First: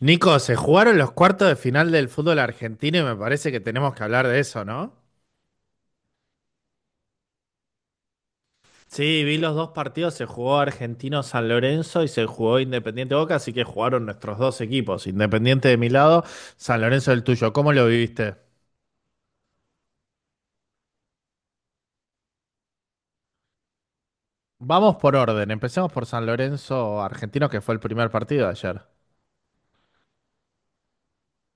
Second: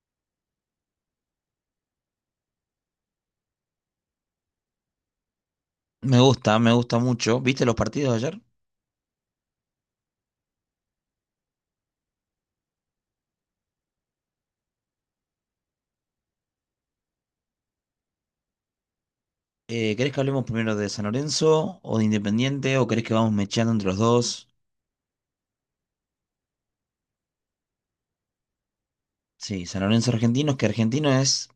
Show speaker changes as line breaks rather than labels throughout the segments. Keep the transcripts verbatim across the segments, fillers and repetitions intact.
Nico, se jugaron los cuartos de final del fútbol argentino y me parece que tenemos que hablar de eso, ¿no?
Me gusta, me gusta mucho. ¿Viste los partidos de ayer?
Sí, vi los dos partidos, se jugó Argentino San Lorenzo y se jugó Independiente Boca, así que jugaron nuestros dos equipos, Independiente de mi lado, San Lorenzo del tuyo. ¿Cómo lo viviste?
Eh, ¿querés que hablemos primero de San Lorenzo o de Independiente o querés que vamos mecheando entre los dos?
Vamos por orden, empecemos por San Lorenzo Argentino, que fue el primer partido de ayer.
Sí, San Lorenzo Argentinos, que Argentino es,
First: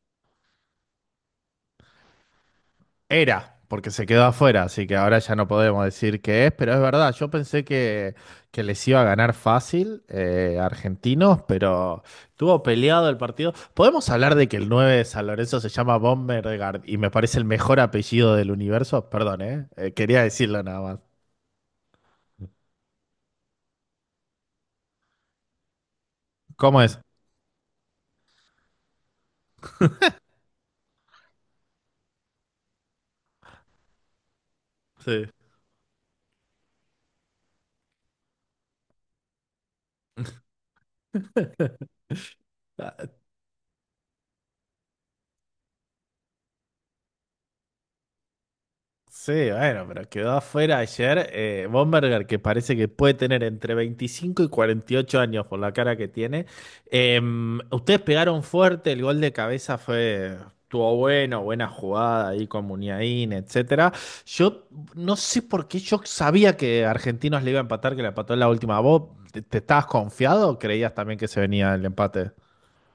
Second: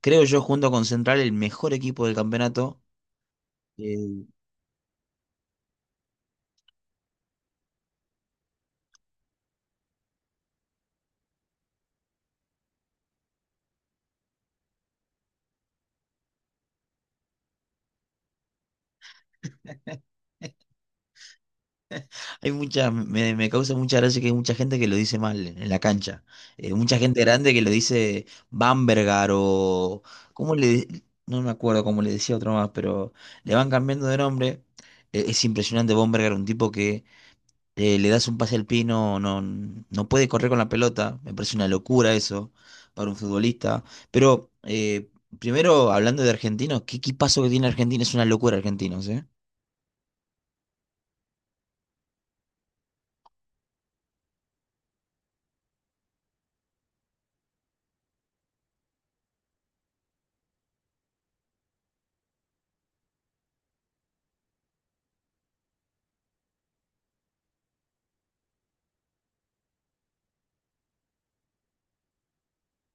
creo yo, junto con Central, el mejor equipo del campeonato.
Era, porque se quedó
Eh,
afuera, así que ahora ya no podemos decir qué es, pero es verdad, yo pensé que, que les iba a ganar fácil eh, argentinos, pero estuvo peleado el partido. Podemos hablar de que el nueve de San Lorenzo se llama Bombergard y me parece el mejor apellido del universo, perdón, ¿eh? Eh, quería decirlo nada más.
Hay mucha, me, me causa mucha gracia que hay mucha gente que lo dice mal en la cancha. Eh,
¿Cómo es?
mucha gente grande que lo dice Bambergar o... ¿Cómo le...? No me acuerdo cómo le decía otro más, pero le van cambiando de nombre. Eh,
Sí.
es impresionante Bambergar, un tipo que eh, le das un pase al pie, y no, no, no puede correr con la pelota. Me parece una locura eso para un futbolista. Pero eh, primero, hablando de argentinos, ¿qué equipazo que tiene Argentina? Es una locura argentinos, ¿eh?
Sí, bueno, pero quedó afuera ayer eh, Bomberger, que parece que puede tener entre veinticinco y cuarenta y ocho años por la cara que tiene. Eh, Ustedes pegaron fuerte, el gol de cabeza fue, estuvo bueno, buena jugada ahí con Muniain, etcétera. Yo no sé por qué yo sabía que Argentinos le iba a empatar, que le empató en la última. ¿Vos te, te estabas confiado o creías también que se venía el empate?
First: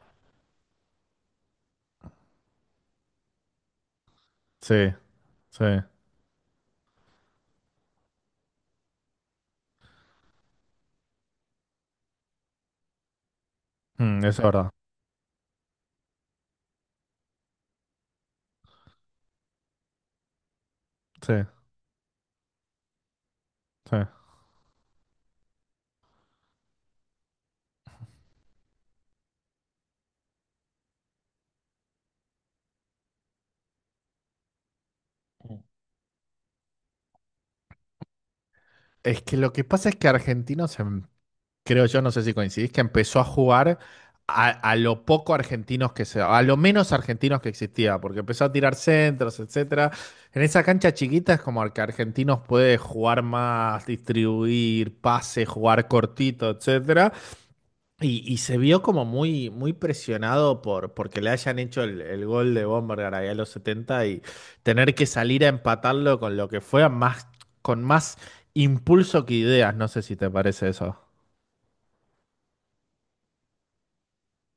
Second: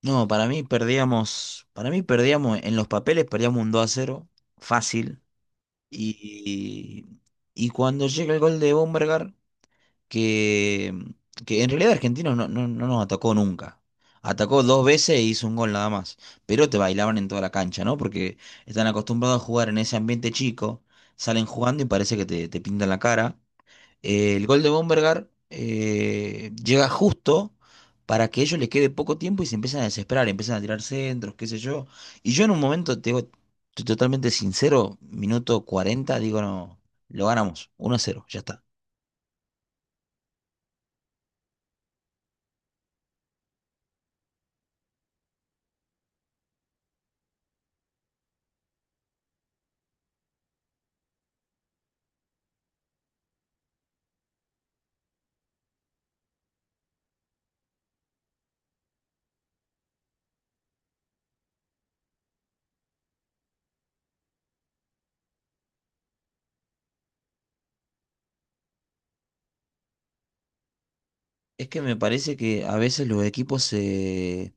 No, para mí perdíamos, para mí perdíamos en los papeles, perdíamos un dos a cero
Sí,
fácil.
sí.
Y, y cuando llega el gol de Bombergar que, que en realidad Argentinos no, no, no nos atacó nunca.
Mm, eso es
Atacó
verdad.
dos veces e hizo un gol nada más. Pero te bailaban en toda la cancha, ¿no? Porque están acostumbrados a jugar en ese ambiente chico.
Sí,
Salen jugando y parece que te, te pintan la cara.
sí.
Eh, el gol de Bombergar eh, llega justo para que ellos les quede poco tiempo y se empiezan a desesperar, empiezan a tirar centros, qué sé yo. Y yo en un momento, te digo, estoy totalmente sincero, minuto cuarenta digo, no, lo ganamos, uno a cero ya está.
Es que lo que pasa es que Argentinos em- creo yo, no sé si coincidís, que empezó a jugar a, a lo poco argentinos que se, a lo menos argentinos que existía, porque empezó a tirar centros, etcétera. En esa cancha chiquita es como al que argentinos puede jugar más, distribuir, pase, jugar cortito, etcétera. Y, y se vio como muy, muy presionado por porque le hayan hecho el, el gol de Bombergar ahí a los setenta y tener que salir a empatarlo con lo que fue más, con más impulso que ideas. No sé si te parece eso.
Es que me parece que a veces los equipos se...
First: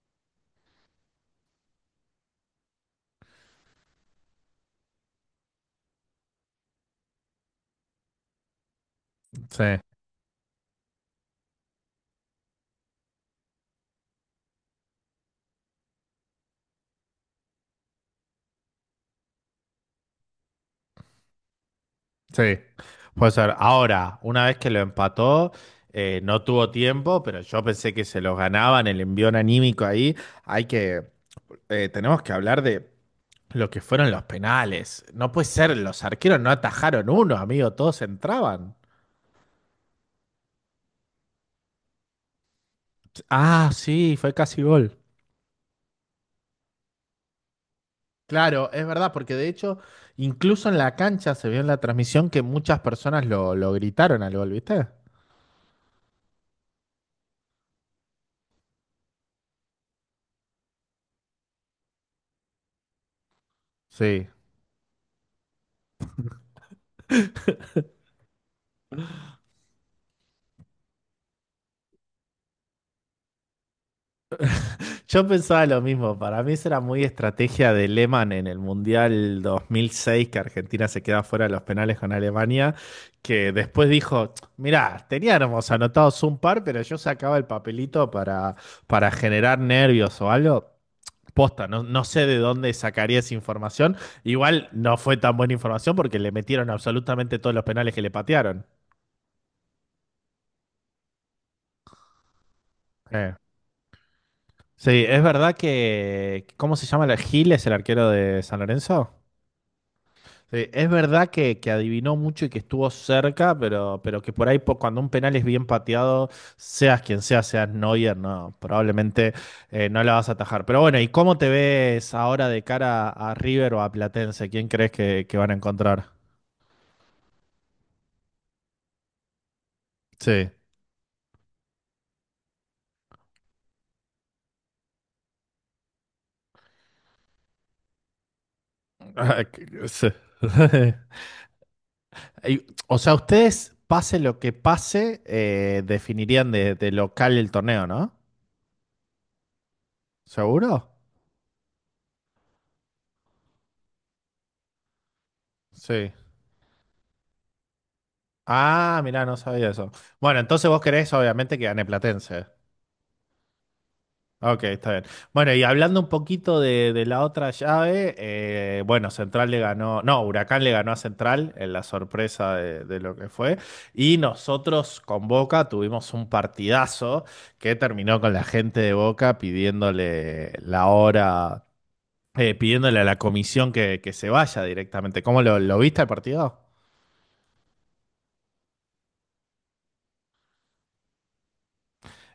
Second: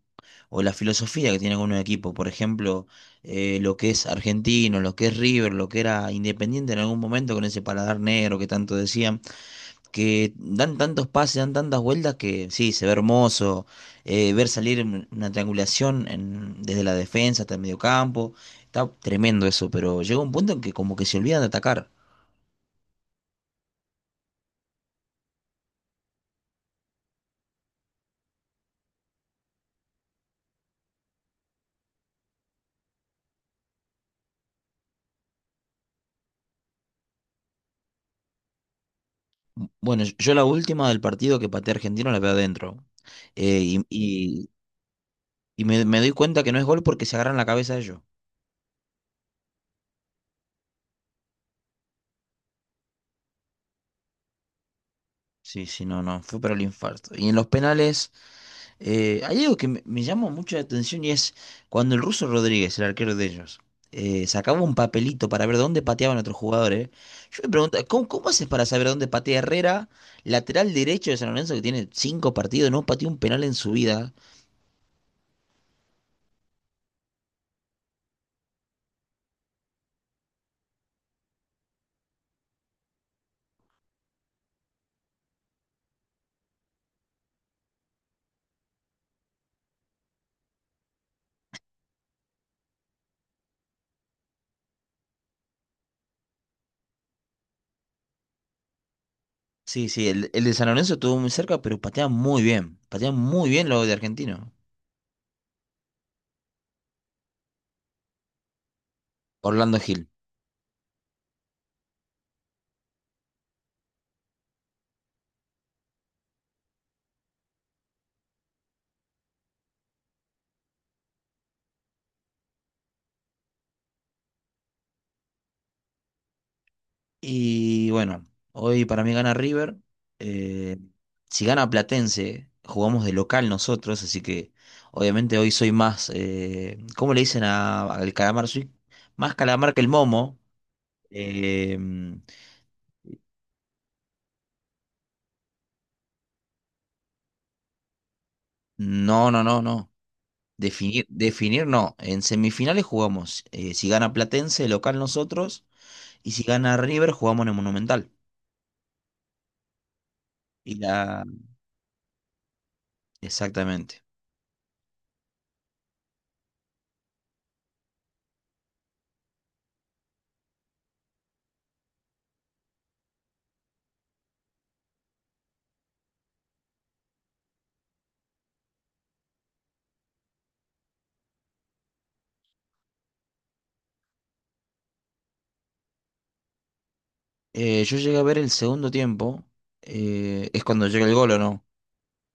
o la filosofía que tiene algunos equipos, por ejemplo, eh, lo que es Argentino, lo que es River, lo que era Independiente en algún momento con ese paladar negro que tanto decían,
Sí.
que dan tantos pases, dan tantas vueltas que sí, se ve hermoso, eh, ver salir un- una triangulación en- desde la defensa hasta el mediocampo, está tremendo eso, pero llega un punto en que como que se olvidan de atacar.
Sí, puede ser. Ahora, una vez que lo empató, eh, no tuvo tiempo, pero yo pensé que se los ganaban, el envión anímico ahí. Hay que, eh, tenemos que hablar de lo que fueron los penales. No puede ser, los arqueros no atajaron uno, amigo, todos entraban.
Bueno, yo yo la última del partido que pateé a Argentino la veo adentro.
Ah,
Eh,
sí, fue
y,
casi gol.
Y me, me doy cuenta que no es gol porque se agarran la cabeza ellos.
Claro, es verdad, porque de hecho, incluso en la cancha se vio en la transmisión que muchas personas lo, lo gritaron al gol, ¿viste?
Sí, sí, no, no, fue para el infarto. Y en los penales, eh, hay algo que me, me llamó mucho la atención y es cuando el ruso Rodríguez, el arquero de ellos, eh,
Sí.
sacaba un papelito para ver dónde pateaban otros jugadores. Yo me pregunto, ¿cómo, cómo haces para saber dónde patea Herrera, lateral derecho de San Lorenzo que tiene cinco partidos, no pateó un penal en su vida?
Yo pensaba lo mismo, para mí eso era muy estrategia de Lehmann en el Mundial dos mil seis, que Argentina se queda fuera de los penales con Alemania, que después dijo, mirá, teníamos anotados un par, pero yo sacaba el papelito para, para generar nervios o algo. Posta, no, no sé de dónde sacaría esa información. Igual no fue tan buena información porque le metieron absolutamente todos los penales que le patearon.
Sí, sí, el, el de San Lorenzo estuvo muy cerca, pero patea muy bien. Patea
Eh.
muy bien lo de argentino.
Sí, es verdad que, ¿cómo se llama? ¿Gil es el arquero de San Lorenzo?
Orlando Gil.
Sí, es verdad que, que adivinó mucho y que estuvo cerca, pero, pero que por ahí po- cuando un penal es bien pateado, seas quien sea, seas Neuer, no, probablemente eh, no la vas a atajar. Pero bueno, ¿y cómo te ves ahora de cara a, River o a Platense? ¿Quién crees que, que van a encontrar?
Y bueno, hoy para mí gana River.
Sí.
Eh, si gana Platense, jugamos de local nosotros, así que obviamente hoy soy más, eh, ¿cómo le dicen a- al calamar? Soy más
Ah,
calamar que
que-
el
sí.
momo. Eh,
Y, o sea, ustedes, pase lo que pase, eh, definirían de, de local el torneo, ¿no?
no, no, no, no.
¿Seguro?
Definir, definir no. En semifinales jugamos. Eh, si gana Platense, local nosotros.
Sí.
Y si gana River, jugamos en el Monumental.
Ah, mirá, no sabía eso. Bueno, entonces
Y
vos querés
la...
obviamente que gane Platense.
Exactamente.
Ok, está bien. Bueno, y hablando un poquito de, de la otra llave, eh, bueno, Central le ganó, no, Huracán le ganó a Central en la sorpresa de, de lo que fue. Y nosotros con Boca tuvimos un partidazo que terminó con la gente de Boca pidiéndole la hora, eh, pidiéndole a la comisión que, que se vaya directamente. ¿Cómo lo, lo viste el partido?
Eh, yo llegué a ver el segundo tiempo. Eh, ¿es cuando llega el gol o no?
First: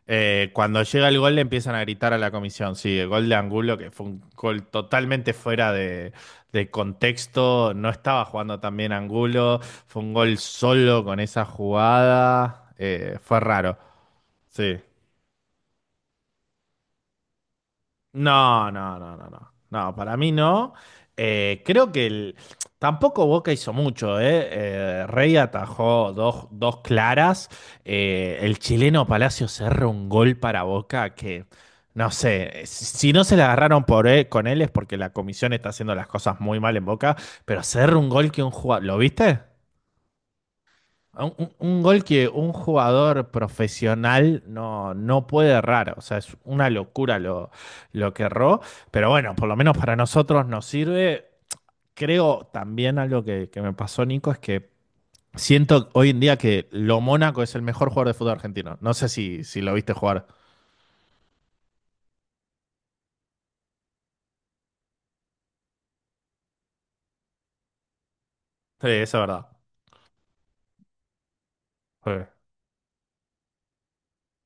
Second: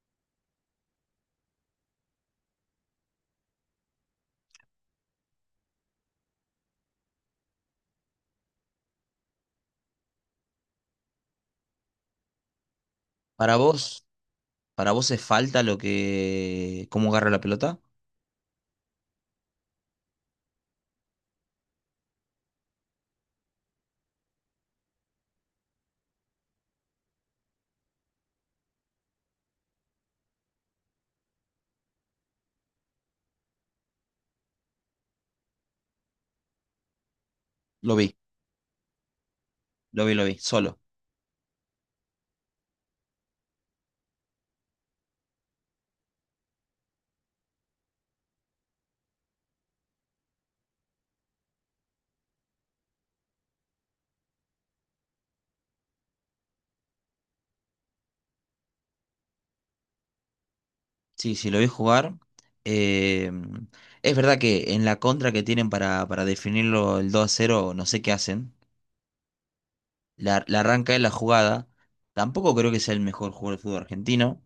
Eh, cuando llega el gol le empiezan a gritar a la comisión, sí, el gol de Angulo, que fue un gol totalmente fuera de, de contexto, no estaba jugando tan bien Angulo, fue un gol solo con esa jugada, eh, fue
Para
raro,
vos,
sí.
para vos es falta lo que, cómo agarra la pelota.
No, no, no, no, no. No, para mí no. Eh, creo que el- tampoco Boca hizo mucho, ¿eh? Eh, Rey atajó dos, dos claras. Eh, el chileno Palacio cerró un gol para Boca que, no sé, eh, si no se la agarraron por él- con él es porque la comisión está haciendo las cosas muy mal en Boca, pero
Lo
cerró un
vi.
gol que un jugador... ¿Lo viste?
Lo vi, lo vi, solo.
Un, un- un gol que un jugador profesional no, no puede errar, o sea, es una locura lo, lo que erró, pero bueno, por lo menos para nosotros nos sirve. Creo también algo que, que me pasó, Nico, es que siento hoy en día que Lo Mónaco es el mejor jugador de fútbol argentino. No sé si, si lo viste jugar.
Sí, sí, lo vi jugar. Eh, es verdad que en la contra que tienen para, para definirlo el dos a cero, no sé qué hacen.
Sí, eso es verdad.
La, la arranca de la jugada.
Sí.
Tampoco creo que sea el mejor jugador del fútbol argentino.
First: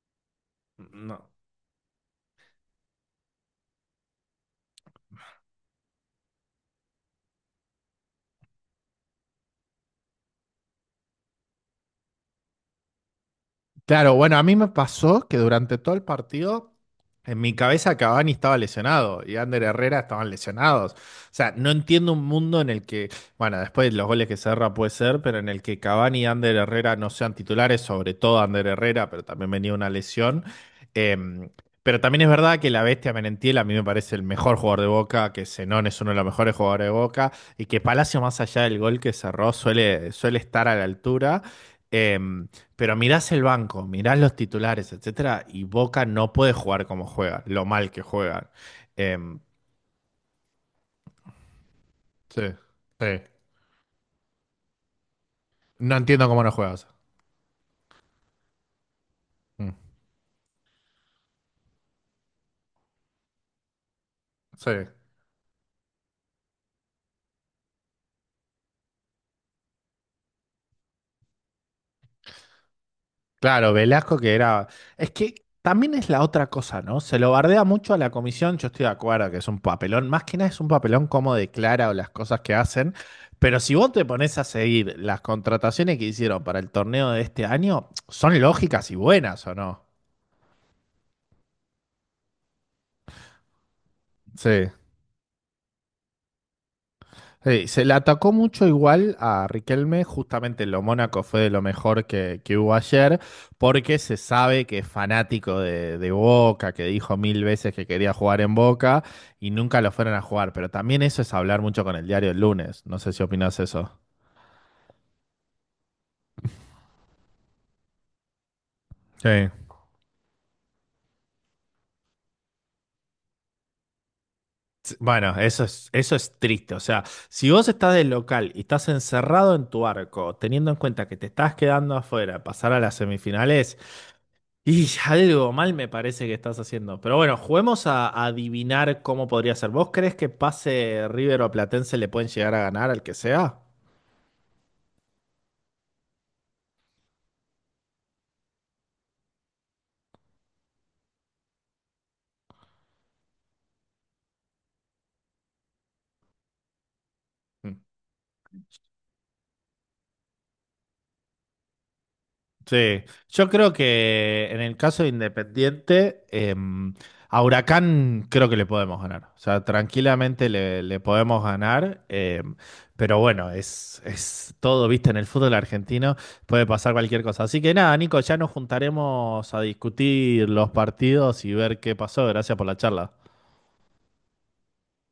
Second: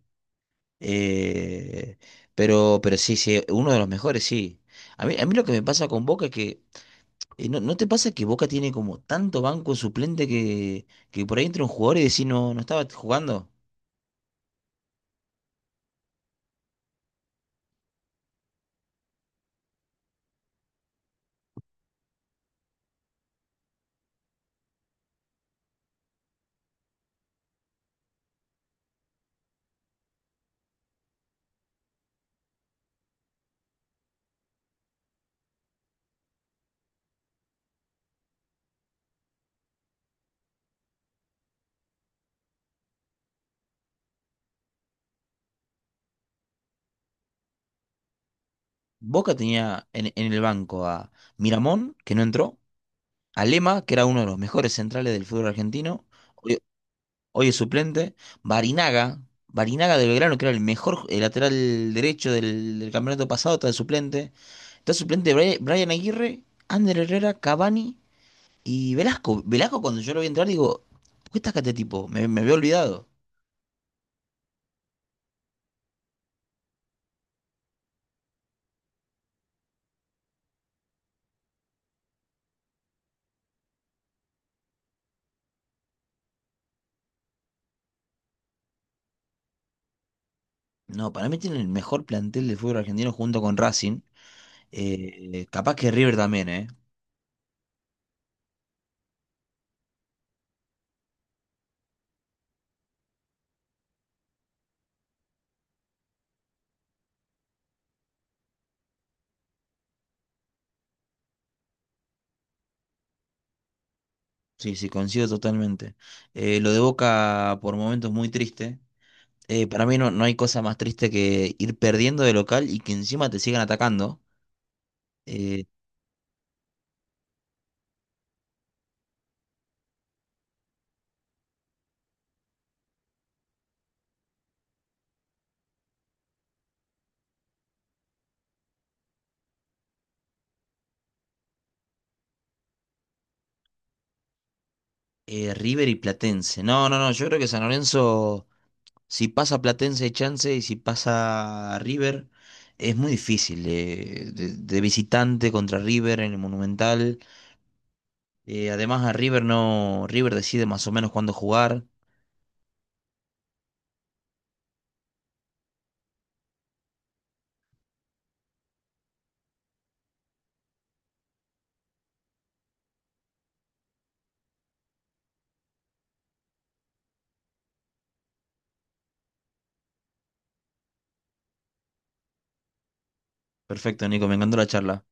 No.
Eh, pero, pero sí, sí, uno de los mejores, sí. A mí, a mí lo que me pasa con Boca es que Eh, ¿no, no te pasa que Boca tiene como tanto banco suplente que, que por ahí entra un jugador y decís no, no estaba jugando?
Claro, bueno, a mí me pasó que durante todo el partido en mi cabeza Cavani estaba lesionado y Ander Herrera estaban lesionados. O sea, no entiendo un mundo en el que, bueno, después los goles que cerra puede ser, pero en el que Cavani y Ander Herrera no sean titulares, sobre todo Ander Herrera, pero también venía una lesión. Eh, pero también es verdad que la bestia Merentiel a mí me parece el mejor jugador de Boca, que Zenón es uno de los mejores jugadores de Boca y que Palacio, más allá del gol que cerró, suele, suele estar a la altura. Eh, pero mirás el banco, mirás los titulares, etcétera, y Boca no puede jugar como juega, lo mal que juegan.
Boca
Em,
tenía en, en el banco a Miramón, que no
Sí,
entró,
sí.
a Lema, que era uno de los mejores centrales del fútbol
No
argentino,
entiendo cómo no
hoy,
juegas.
hoy es suplente, Barinaga,
Mm,
Barinaga de Belgrano, que era el mejor eh, lateral derecho del, del campeonato pasado, está de suplente,
sí.
está suplente Bri- Brian Aguirre, Ander Herrera, Cavani y Velasco. Velasco cuando yo lo vi entrar digo, ¿por qué está acá este tipo? Me, me había olvidado.
Claro, Velasco que era. Es que también es la otra cosa, ¿no? Se lo bardea mucho a la comisión, yo estoy de acuerdo que es un papelón, más que nada es un papelón como declara o las cosas que hacen, pero si vos te pones a seguir las contrataciones que hicieron para el torneo de este año, son lógicas y buenas, ¿o no?
No, para mí tiene el mejor plantel de fútbol argentino junto con Racing.
Sí,
Eh, capaz que River también, ¿eh?
sí, se le atacó mucho igual a Riquelme, justamente en lo Mónaco fue de lo mejor que, que hubo ayer, porque se sabe que es fanático de, de Boca, que dijo mil veces que quería jugar en Boca y nunca lo fueron a jugar, pero también eso es hablar mucho con el diario el lunes, no sé si opinas eso.
Sí, sí, coincido totalmente. Eh, lo de Boca por momentos muy triste.
Sí.
Eh, para mí no, no hay cosa más triste que ir perdiendo de local y que encima te sigan atacando.
Sí, bueno, eso
Eh,
es, eso es triste. O sea, si vos estás del local y estás encerrado en tu arco, teniendo en cuenta que te estás quedando afuera, pasar a las semifinales, y algo mal me parece que estás haciendo. Pero bueno, juguemos a, a adivinar cómo podría ser. ¿Vos crees que pase River o Platense le pueden llegar a ganar al que sea?
eh, River y Platense. No, no, no, yo creo que San Lorenzo, si pasa Platense hay chance y si pasa River, es muy difícil. eh, de, de visitante contra River en el Monumental.
Mm.
Eh, además a River no, River decide más o menos cuándo jugar.
Sí, yo creo que en el caso de Independiente, eh, a Huracán creo que le podemos ganar. O sea, tranquilamente le, le podemos ganar. Eh, pero bueno, es, es todo, viste, en el fútbol argentino puede pasar cualquier cosa. Así que nada, Nico, ya nos juntaremos a discutir los partidos y ver qué pasó. Gracias por la charla.
Perfecto, Nico, me encantó la charla.